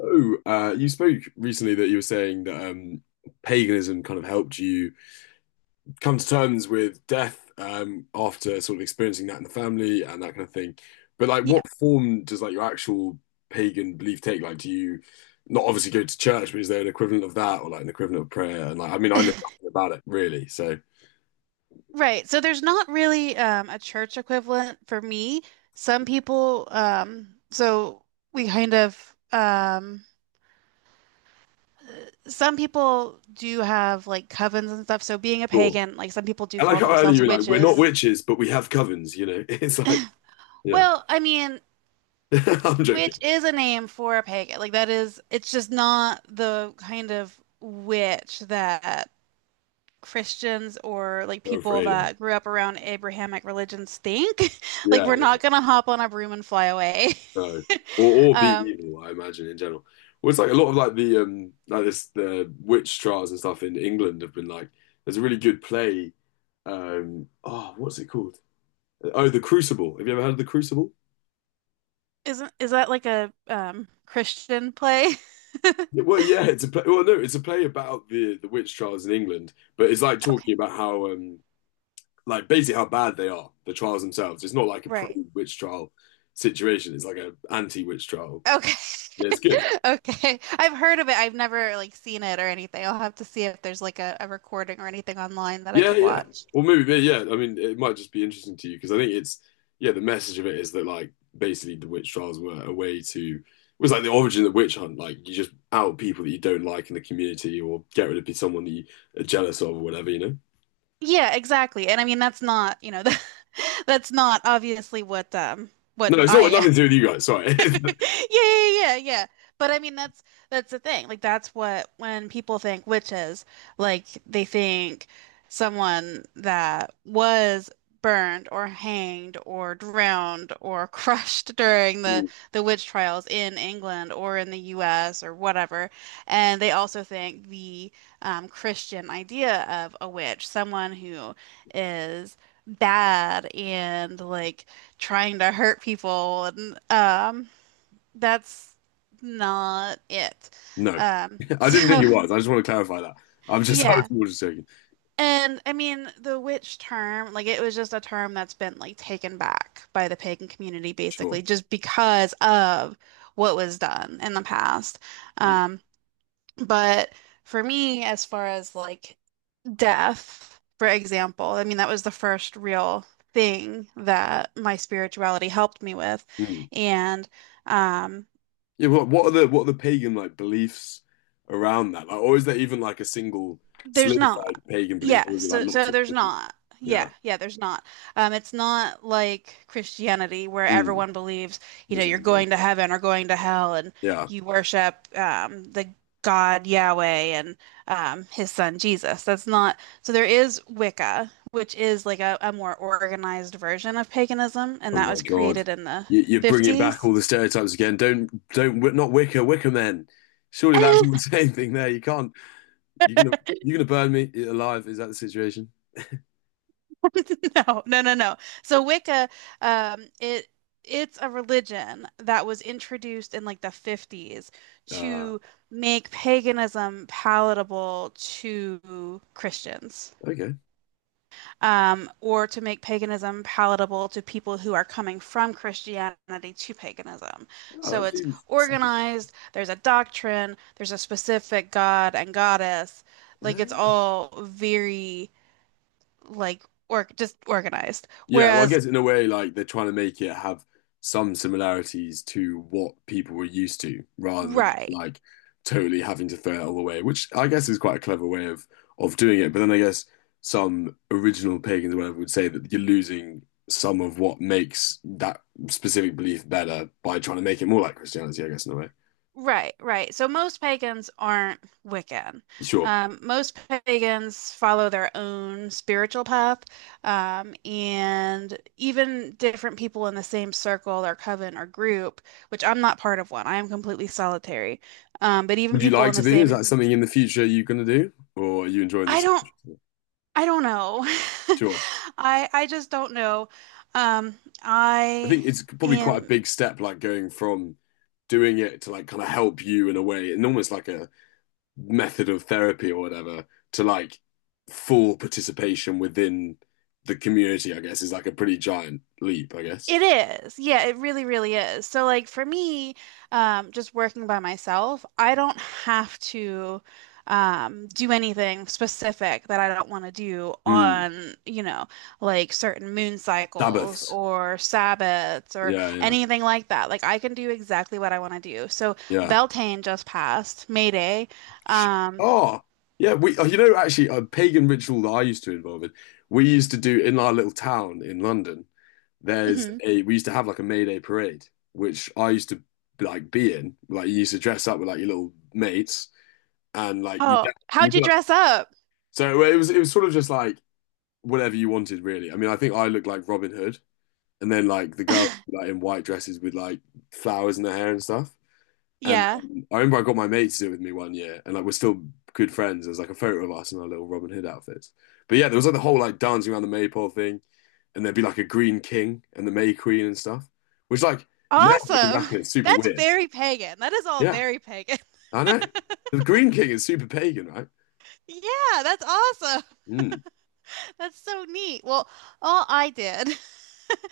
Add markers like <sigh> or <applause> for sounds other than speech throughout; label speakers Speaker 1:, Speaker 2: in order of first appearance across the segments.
Speaker 1: Oh, you spoke recently that you were saying that paganism kind of helped you come to terms with death after sort of experiencing that in the family and that kind of thing. But like, what
Speaker 2: Yep.
Speaker 1: form does like your actual pagan belief take? Like, do you not obviously go to church, but is there an equivalent of that or like an equivalent of prayer? And like, I mean, I know
Speaker 2: <laughs>
Speaker 1: nothing about it really, so
Speaker 2: Right. So there's not really a church equivalent for me. Some people, we kind of, um, some people do have like covens and stuff. So being a
Speaker 1: sure.
Speaker 2: pagan, like some people do
Speaker 1: I like
Speaker 2: call
Speaker 1: how earlier
Speaker 2: themselves
Speaker 1: you were like, we're not
Speaker 2: witches.
Speaker 1: witches, but we have covens. You know, <laughs> it's like, yeah,
Speaker 2: Well, I mean,
Speaker 1: <laughs> I'm joking.
Speaker 2: witch is a name for a pagan. Like that is, it's just not the kind of witch that Christians or like
Speaker 1: No,
Speaker 2: people
Speaker 1: afraid of.
Speaker 2: that grew up around Abrahamic religions think. <laughs> Like
Speaker 1: Yeah,
Speaker 2: we're not gonna hop on a broom and fly away.
Speaker 1: no.
Speaker 2: <laughs>
Speaker 1: Or be
Speaker 2: Um,
Speaker 1: evil, I imagine in general. Well, it's like a lot of like the like this the witch trials and stuff in England have been like there's a really good play. Oh, what's it called? Oh, The Crucible. Have you ever heard of The Crucible?
Speaker 2: isn't is that like a Christian play? <laughs>
Speaker 1: Yeah, well, yeah, it's a play. Well, no, it's a play about the witch trials in England, but it's like
Speaker 2: Okay.
Speaker 1: talking about how basically how bad they are, the trials themselves. It's not like a
Speaker 2: Right.
Speaker 1: pre-witch trial situation. It's like a anti-witch trial.
Speaker 2: Okay.
Speaker 1: Yeah,
Speaker 2: <laughs>
Speaker 1: it's good.
Speaker 2: Okay. I've heard of it. I've never like seen it or anything. I'll have to see if there's like a recording or anything online that I
Speaker 1: Yeah,
Speaker 2: could
Speaker 1: yeah.
Speaker 2: watch.
Speaker 1: Or maybe, yeah. I mean, it might just be interesting to you because I think it's, yeah, the message of it is that, like, basically the witch trials were a way to, it was like the origin of the witch hunt. Like, you just out people that you don't like in the community or get rid of someone that you are jealous of or whatever, you know?
Speaker 2: Yeah, exactly. And I mean that's not, you know, <laughs> that's not obviously what
Speaker 1: No, it's not
Speaker 2: I
Speaker 1: nothing to do with you guys. Sorry.
Speaker 2: <laughs> Yeah,
Speaker 1: <laughs>
Speaker 2: yeah, yeah, yeah. But I mean, that's the thing. Like, that's what when people think witches, like they think someone that was burned or hanged or drowned or <laughs> crushed during the witch trials in England or in the U.S. or whatever. And they also think the Christian idea of a witch, someone who is bad and like trying to hurt people and that's not it.
Speaker 1: No, <laughs> I didn't think
Speaker 2: So
Speaker 1: it was. I just want to clarify that. I'm
Speaker 2: <laughs>
Speaker 1: just, <laughs> I
Speaker 2: yeah.
Speaker 1: was more just joking.
Speaker 2: And I mean, the witch term, like it was just a term that's been like taken back by the pagan community
Speaker 1: Sure.
Speaker 2: basically just because of what was done in the past.
Speaker 1: Mm,
Speaker 2: Um, but for me, as far as like death, for example, I mean, that was the first real thing that my spirituality helped me with.
Speaker 1: mm.
Speaker 2: And um
Speaker 1: Yeah, what are the pagan like beliefs around that? Like, or is there even like a single
Speaker 2: There's not.
Speaker 1: solidified pagan
Speaker 2: Yeah,
Speaker 1: belief, or is it like
Speaker 2: so
Speaker 1: lots of
Speaker 2: there's
Speaker 1: different?
Speaker 2: not. Yeah,
Speaker 1: Yeah,
Speaker 2: yeah, there's not. It's not like Christianity where
Speaker 1: mm,
Speaker 2: everyone believes, you
Speaker 1: the
Speaker 2: know, you're
Speaker 1: same thing.
Speaker 2: going to heaven or going to hell and
Speaker 1: Yeah.
Speaker 2: you worship the God Yahweh and his son Jesus. That's not so there is Wicca, which is like a more organized version of paganism, and
Speaker 1: Oh
Speaker 2: that
Speaker 1: my
Speaker 2: was
Speaker 1: God,
Speaker 2: created in the
Speaker 1: you're bringing back
Speaker 2: 50s.
Speaker 1: all the stereotypes again. Don't not Wicca men. Surely that's all the <laughs>
Speaker 2: <laughs>
Speaker 1: same thing there. You can't. You're gonna you're gonna burn me alive. Is that the situation?
Speaker 2: <laughs> No, no, no, no. So Wicca, um, it it's a religion that was introduced in like the 50s
Speaker 1: Uh
Speaker 2: to make paganism palatable to Christians,
Speaker 1: okay.
Speaker 2: or to make paganism palatable to people who are coming from Christianity to paganism.
Speaker 1: Oh,
Speaker 2: So
Speaker 1: that
Speaker 2: it's
Speaker 1: seems, seems-
Speaker 2: organized, there's a doctrine, there's a specific god and goddess. Like it's
Speaker 1: yeah.
Speaker 2: all very like or just organized.
Speaker 1: Yeah, well, I
Speaker 2: Whereas
Speaker 1: guess in a way, like they're trying to make it have some similarities to what people were used to, rather than just
Speaker 2: Right,
Speaker 1: like totally having to throw it all away, which I guess is quite a clever way of doing it. But then I guess some original pagans or whatever would say that you're losing some of what makes that specific belief better by trying to make it more like Christianity, I guess, in a way.
Speaker 2: right. So most pagans aren't Wiccan.
Speaker 1: Sure.
Speaker 2: Most pagans follow their own spiritual path, and even different people in the same circle or coven or group, which I'm not part of one. I am completely solitary. But even
Speaker 1: Would you
Speaker 2: people
Speaker 1: like
Speaker 2: in
Speaker 1: to
Speaker 2: the
Speaker 1: be? Is
Speaker 2: same,
Speaker 1: that something in the future you're going to do, or are you enjoying
Speaker 2: I
Speaker 1: this?
Speaker 2: don't, I don't know. <laughs>
Speaker 1: Sure.
Speaker 2: I just don't know.
Speaker 1: I
Speaker 2: I
Speaker 1: think it's probably quite a
Speaker 2: am.
Speaker 1: big step, like going from doing it to like kind of help you in a way, and almost like a method of therapy or whatever, to like full participation within the community, I guess, is like a pretty giant leap, I guess.
Speaker 2: It is. Yeah, it really, really is. So, like for me, just working by myself, I don't have to do anything specific that I don't want to do
Speaker 1: Mm.
Speaker 2: on, you know, like certain moon cycles
Speaker 1: Sabbaths.
Speaker 2: or Sabbats or
Speaker 1: Yeah, yeah,
Speaker 2: anything like that. Like I can do exactly what I want to do. So
Speaker 1: yeah.
Speaker 2: Beltane just passed, May Day.
Speaker 1: Sh-
Speaker 2: Um,
Speaker 1: oh, yeah. We, oh, you know, actually, a pagan ritual that I used to involve in, we used to do in our little town in London. There's
Speaker 2: mhm.
Speaker 1: a, we used to have like a May Day parade, which I used to like be in. Like, you used to dress up with like your little mates and like you,
Speaker 2: Oh,
Speaker 1: and we
Speaker 2: how'd
Speaker 1: did,
Speaker 2: you
Speaker 1: like,
Speaker 2: dress up?
Speaker 1: so it was sort of just like whatever you wanted, really. I mean, I think I looked like Robin Hood and then like the girls
Speaker 2: <laughs>
Speaker 1: like in white dresses with like flowers in their hair and stuff. And
Speaker 2: Yeah.
Speaker 1: then I remember I got my mate to do it with me one year, and like we're still good friends. There's like a photo of us in our little Robin Hood outfits. But yeah, there was like the whole like dancing around the maypole thing, and there'd be like a green king and the May Queen and stuff, which like now looking
Speaker 2: Awesome.
Speaker 1: back, it's
Speaker 2: <laughs>
Speaker 1: super
Speaker 2: That's
Speaker 1: weird.
Speaker 2: very pagan. That is all
Speaker 1: Yeah,
Speaker 2: very pagan.
Speaker 1: I know. The green king is super pagan, right?
Speaker 2: Yeah, that's awesome.
Speaker 1: Mm.
Speaker 2: <laughs> That's so neat. Well, all I did,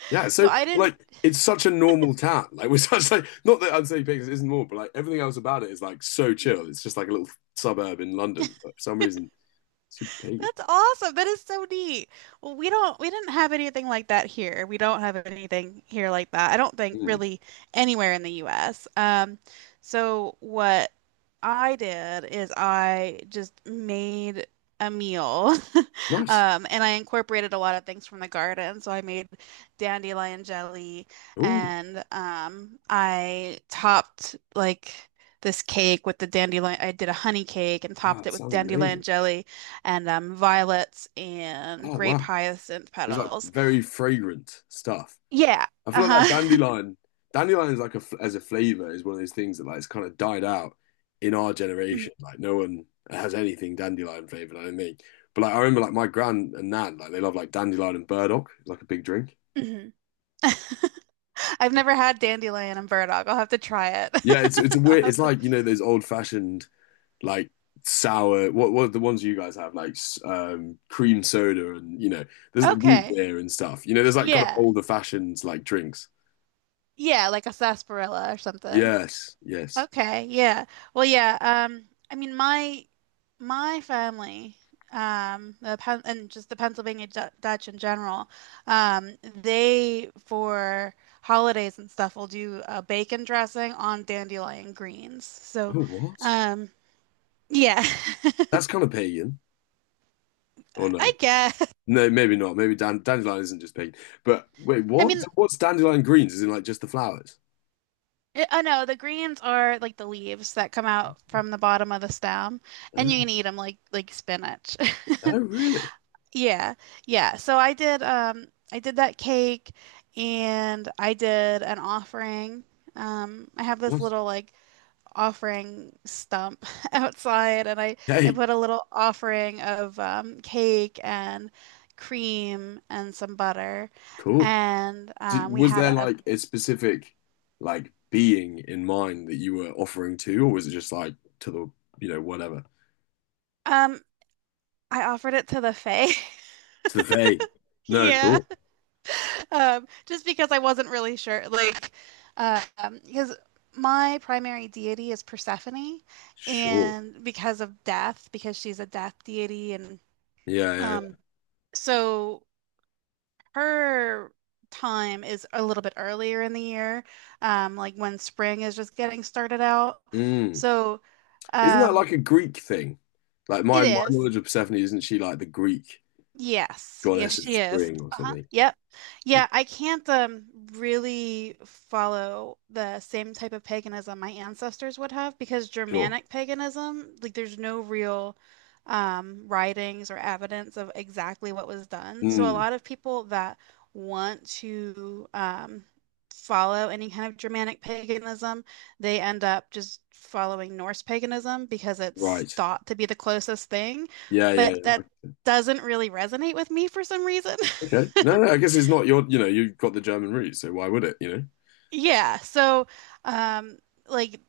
Speaker 1: Yeah,
Speaker 2: <laughs> so
Speaker 1: so
Speaker 2: I didn't.
Speaker 1: like it's such a normal town. Like <laughs> we're such like not that I'd say Vegas isn't normal, but like everything else about it is like so
Speaker 2: Mhm.
Speaker 1: chill. It's just like a little suburb in London, but for some reason super pagan.
Speaker 2: That's awesome. That is so neat. Well, we didn't have anything like that here. We don't have anything here like that. I don't think
Speaker 1: Mm.
Speaker 2: really anywhere in the US. So what I did is I just made a meal. <laughs>
Speaker 1: Nice.
Speaker 2: And I incorporated a lot of things from the garden. So I made dandelion jelly
Speaker 1: Ooh.
Speaker 2: and I topped like this cake with the dandelion. I did a honey cake and
Speaker 1: Oh,
Speaker 2: topped
Speaker 1: it
Speaker 2: it with
Speaker 1: sounds
Speaker 2: dandelion
Speaker 1: amazing.
Speaker 2: jelly and violets and
Speaker 1: Oh
Speaker 2: grape
Speaker 1: wow,
Speaker 2: hyacinth
Speaker 1: it's like
Speaker 2: petals.
Speaker 1: very fragrant stuff.
Speaker 2: Yeah.
Speaker 1: I feel like that
Speaker 2: Uh-huh. <laughs>
Speaker 1: dandelion is like a as a flavor is one of those things that like it's kind of died out in our
Speaker 2: Mhm,
Speaker 1: generation. Like no one has anything dandelion flavored. I don't think. But like I remember like my gran and nan like they love like dandelion and burdock. It's like a big drink.
Speaker 2: mhm. I've never had dandelion and burdock. I'll have to try it.
Speaker 1: Yeah, it's a
Speaker 2: <laughs> I'll
Speaker 1: weird. It's
Speaker 2: have to.
Speaker 1: like you know those old fashioned like sour. What are the ones you guys have like cream soda and you know there's the root
Speaker 2: Okay.
Speaker 1: beer and stuff. You know there's like kind of
Speaker 2: Yeah.
Speaker 1: older fashioned like drinks.
Speaker 2: Yeah, like a sarsaparilla or something.
Speaker 1: Yes, yes.
Speaker 2: Okay, yeah. Well, yeah, I mean my family the Pennsylvania Dutch in general, they for holidays and stuff will do a bacon dressing on dandelion greens. So,
Speaker 1: Oh, what?
Speaker 2: um yeah, <laughs>
Speaker 1: That's kind of pagan, or
Speaker 2: I
Speaker 1: no?
Speaker 2: guess.
Speaker 1: No, maybe not. Maybe dandelion isn't just pagan. But wait,
Speaker 2: I
Speaker 1: what?
Speaker 2: mean,
Speaker 1: So what's dandelion greens? Is in like just the flowers?
Speaker 2: I know the greens are like the leaves that come out from the bottom of the stem, and you can
Speaker 1: Ah,
Speaker 2: eat them like spinach.
Speaker 1: oh,
Speaker 2: <laughs>
Speaker 1: really?
Speaker 2: Yeah, yeah. So I did that cake and I did an offering. I have this
Speaker 1: Yes.
Speaker 2: little like offering stump <laughs> outside and I
Speaker 1: Hey,
Speaker 2: put a little offering of cake and cream and some butter
Speaker 1: cool.
Speaker 2: and
Speaker 1: Did,
Speaker 2: we
Speaker 1: was
Speaker 2: had
Speaker 1: there
Speaker 2: a
Speaker 1: like a specific like being in mind that you were offering to, or was it just like to the you know whatever
Speaker 2: um I offered it to the Fae. <laughs>
Speaker 1: to the vague? No,
Speaker 2: Yeah.
Speaker 1: cool.
Speaker 2: Just because I wasn't really sure, like, because my primary deity is Persephone,
Speaker 1: Sure.
Speaker 2: and because of death, because she's a death deity, and
Speaker 1: Yeah, yeah,
Speaker 2: um, so her time is a little bit earlier in the year, like when spring is just getting started out.
Speaker 1: yeah. Mm.
Speaker 2: So,
Speaker 1: Isn't that
Speaker 2: um,
Speaker 1: like a Greek thing? Like
Speaker 2: it
Speaker 1: my
Speaker 2: is.
Speaker 1: knowledge of Persephone, isn't she like the Greek
Speaker 2: Yes. Yes,
Speaker 1: goddess of
Speaker 2: she is.
Speaker 1: spring or
Speaker 2: Uh-huh.
Speaker 1: something?
Speaker 2: Yep. Yeah, I can't really follow the same type of paganism my ancestors would have because
Speaker 1: Sure.
Speaker 2: Germanic paganism, like there's no real writings or evidence of exactly what was done. So a
Speaker 1: Mm,
Speaker 2: lot of people that want to follow any kind of Germanic paganism, they end up just following Norse paganism because it's
Speaker 1: right.
Speaker 2: thought to be the closest thing.
Speaker 1: Yeah, yeah,
Speaker 2: But
Speaker 1: yeah.
Speaker 2: that doesn't really resonate with me for some reason.
Speaker 1: Okay.
Speaker 2: <laughs>
Speaker 1: No, no, I guess it's not your, you know, you've got the German roots, so why would it, you know?
Speaker 2: Yeah, so um like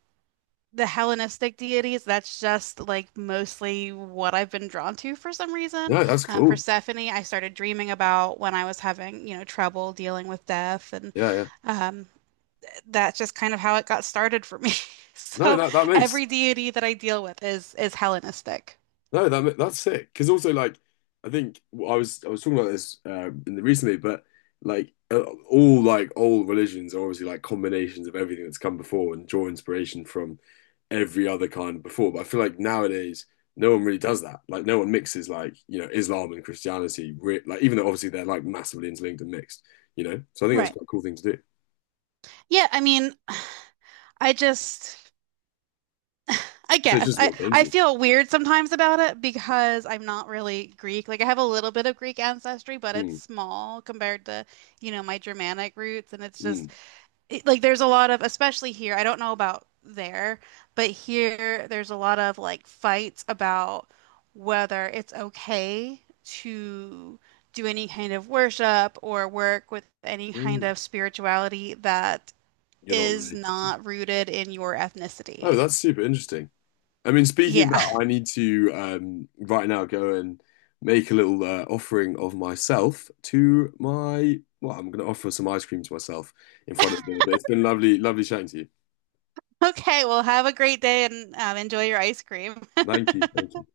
Speaker 2: the Hellenistic deities, that's just like mostly what I've been drawn to for some reason.
Speaker 1: No, that's cool.
Speaker 2: Persephone, I started dreaming about when I was having, you know, trouble dealing with death, and
Speaker 1: Yeah, yeah.
Speaker 2: um, that's just kind of how it got started for me. <laughs>
Speaker 1: No,
Speaker 2: So
Speaker 1: that that makes
Speaker 2: every deity that I deal with is Hellenistic.
Speaker 1: no, that that's sick. Because also, like, I think I was talking about this in the recently, but like all like old religions are obviously like combinations of everything that's come before and draw inspiration from every other kind before. But I feel like nowadays no one really does that. Like, no one mixes like you know Islam and Christianity. Re like, even though obviously they're like massively interlinked and mixed, you know. So I think that's
Speaker 2: Right.
Speaker 1: quite a cool thing to do.
Speaker 2: Yeah, I mean, I just I
Speaker 1: It's
Speaker 2: guess.
Speaker 1: just what they're
Speaker 2: I
Speaker 1: into.
Speaker 2: feel weird sometimes about it because I'm not really Greek. Like I have a little bit of Greek ancestry, but it's
Speaker 1: Mm,
Speaker 2: small compared to, you know, my Germanic roots. And it's
Speaker 1: mm,
Speaker 2: just like there's a lot of, especially here, I don't know about there, but here there's a lot of like fights about whether it's okay to do any kind of worship or work with any kind
Speaker 1: mm.
Speaker 2: of spirituality that
Speaker 1: You're not
Speaker 2: is
Speaker 1: related to.
Speaker 2: not rooted in your
Speaker 1: Oh,
Speaker 2: ethnicity.
Speaker 1: that's super interesting. I mean, speaking of
Speaker 2: Yeah.
Speaker 1: that,
Speaker 2: <laughs>
Speaker 1: I need to right now go and make a little offering of myself to my. Well, I'm going to offer some ice cream to myself in front of the. But it's been lovely, lovely chatting to you.
Speaker 2: Okay, well, have a great day and enjoy your ice cream.
Speaker 1: Thank you. Thank you.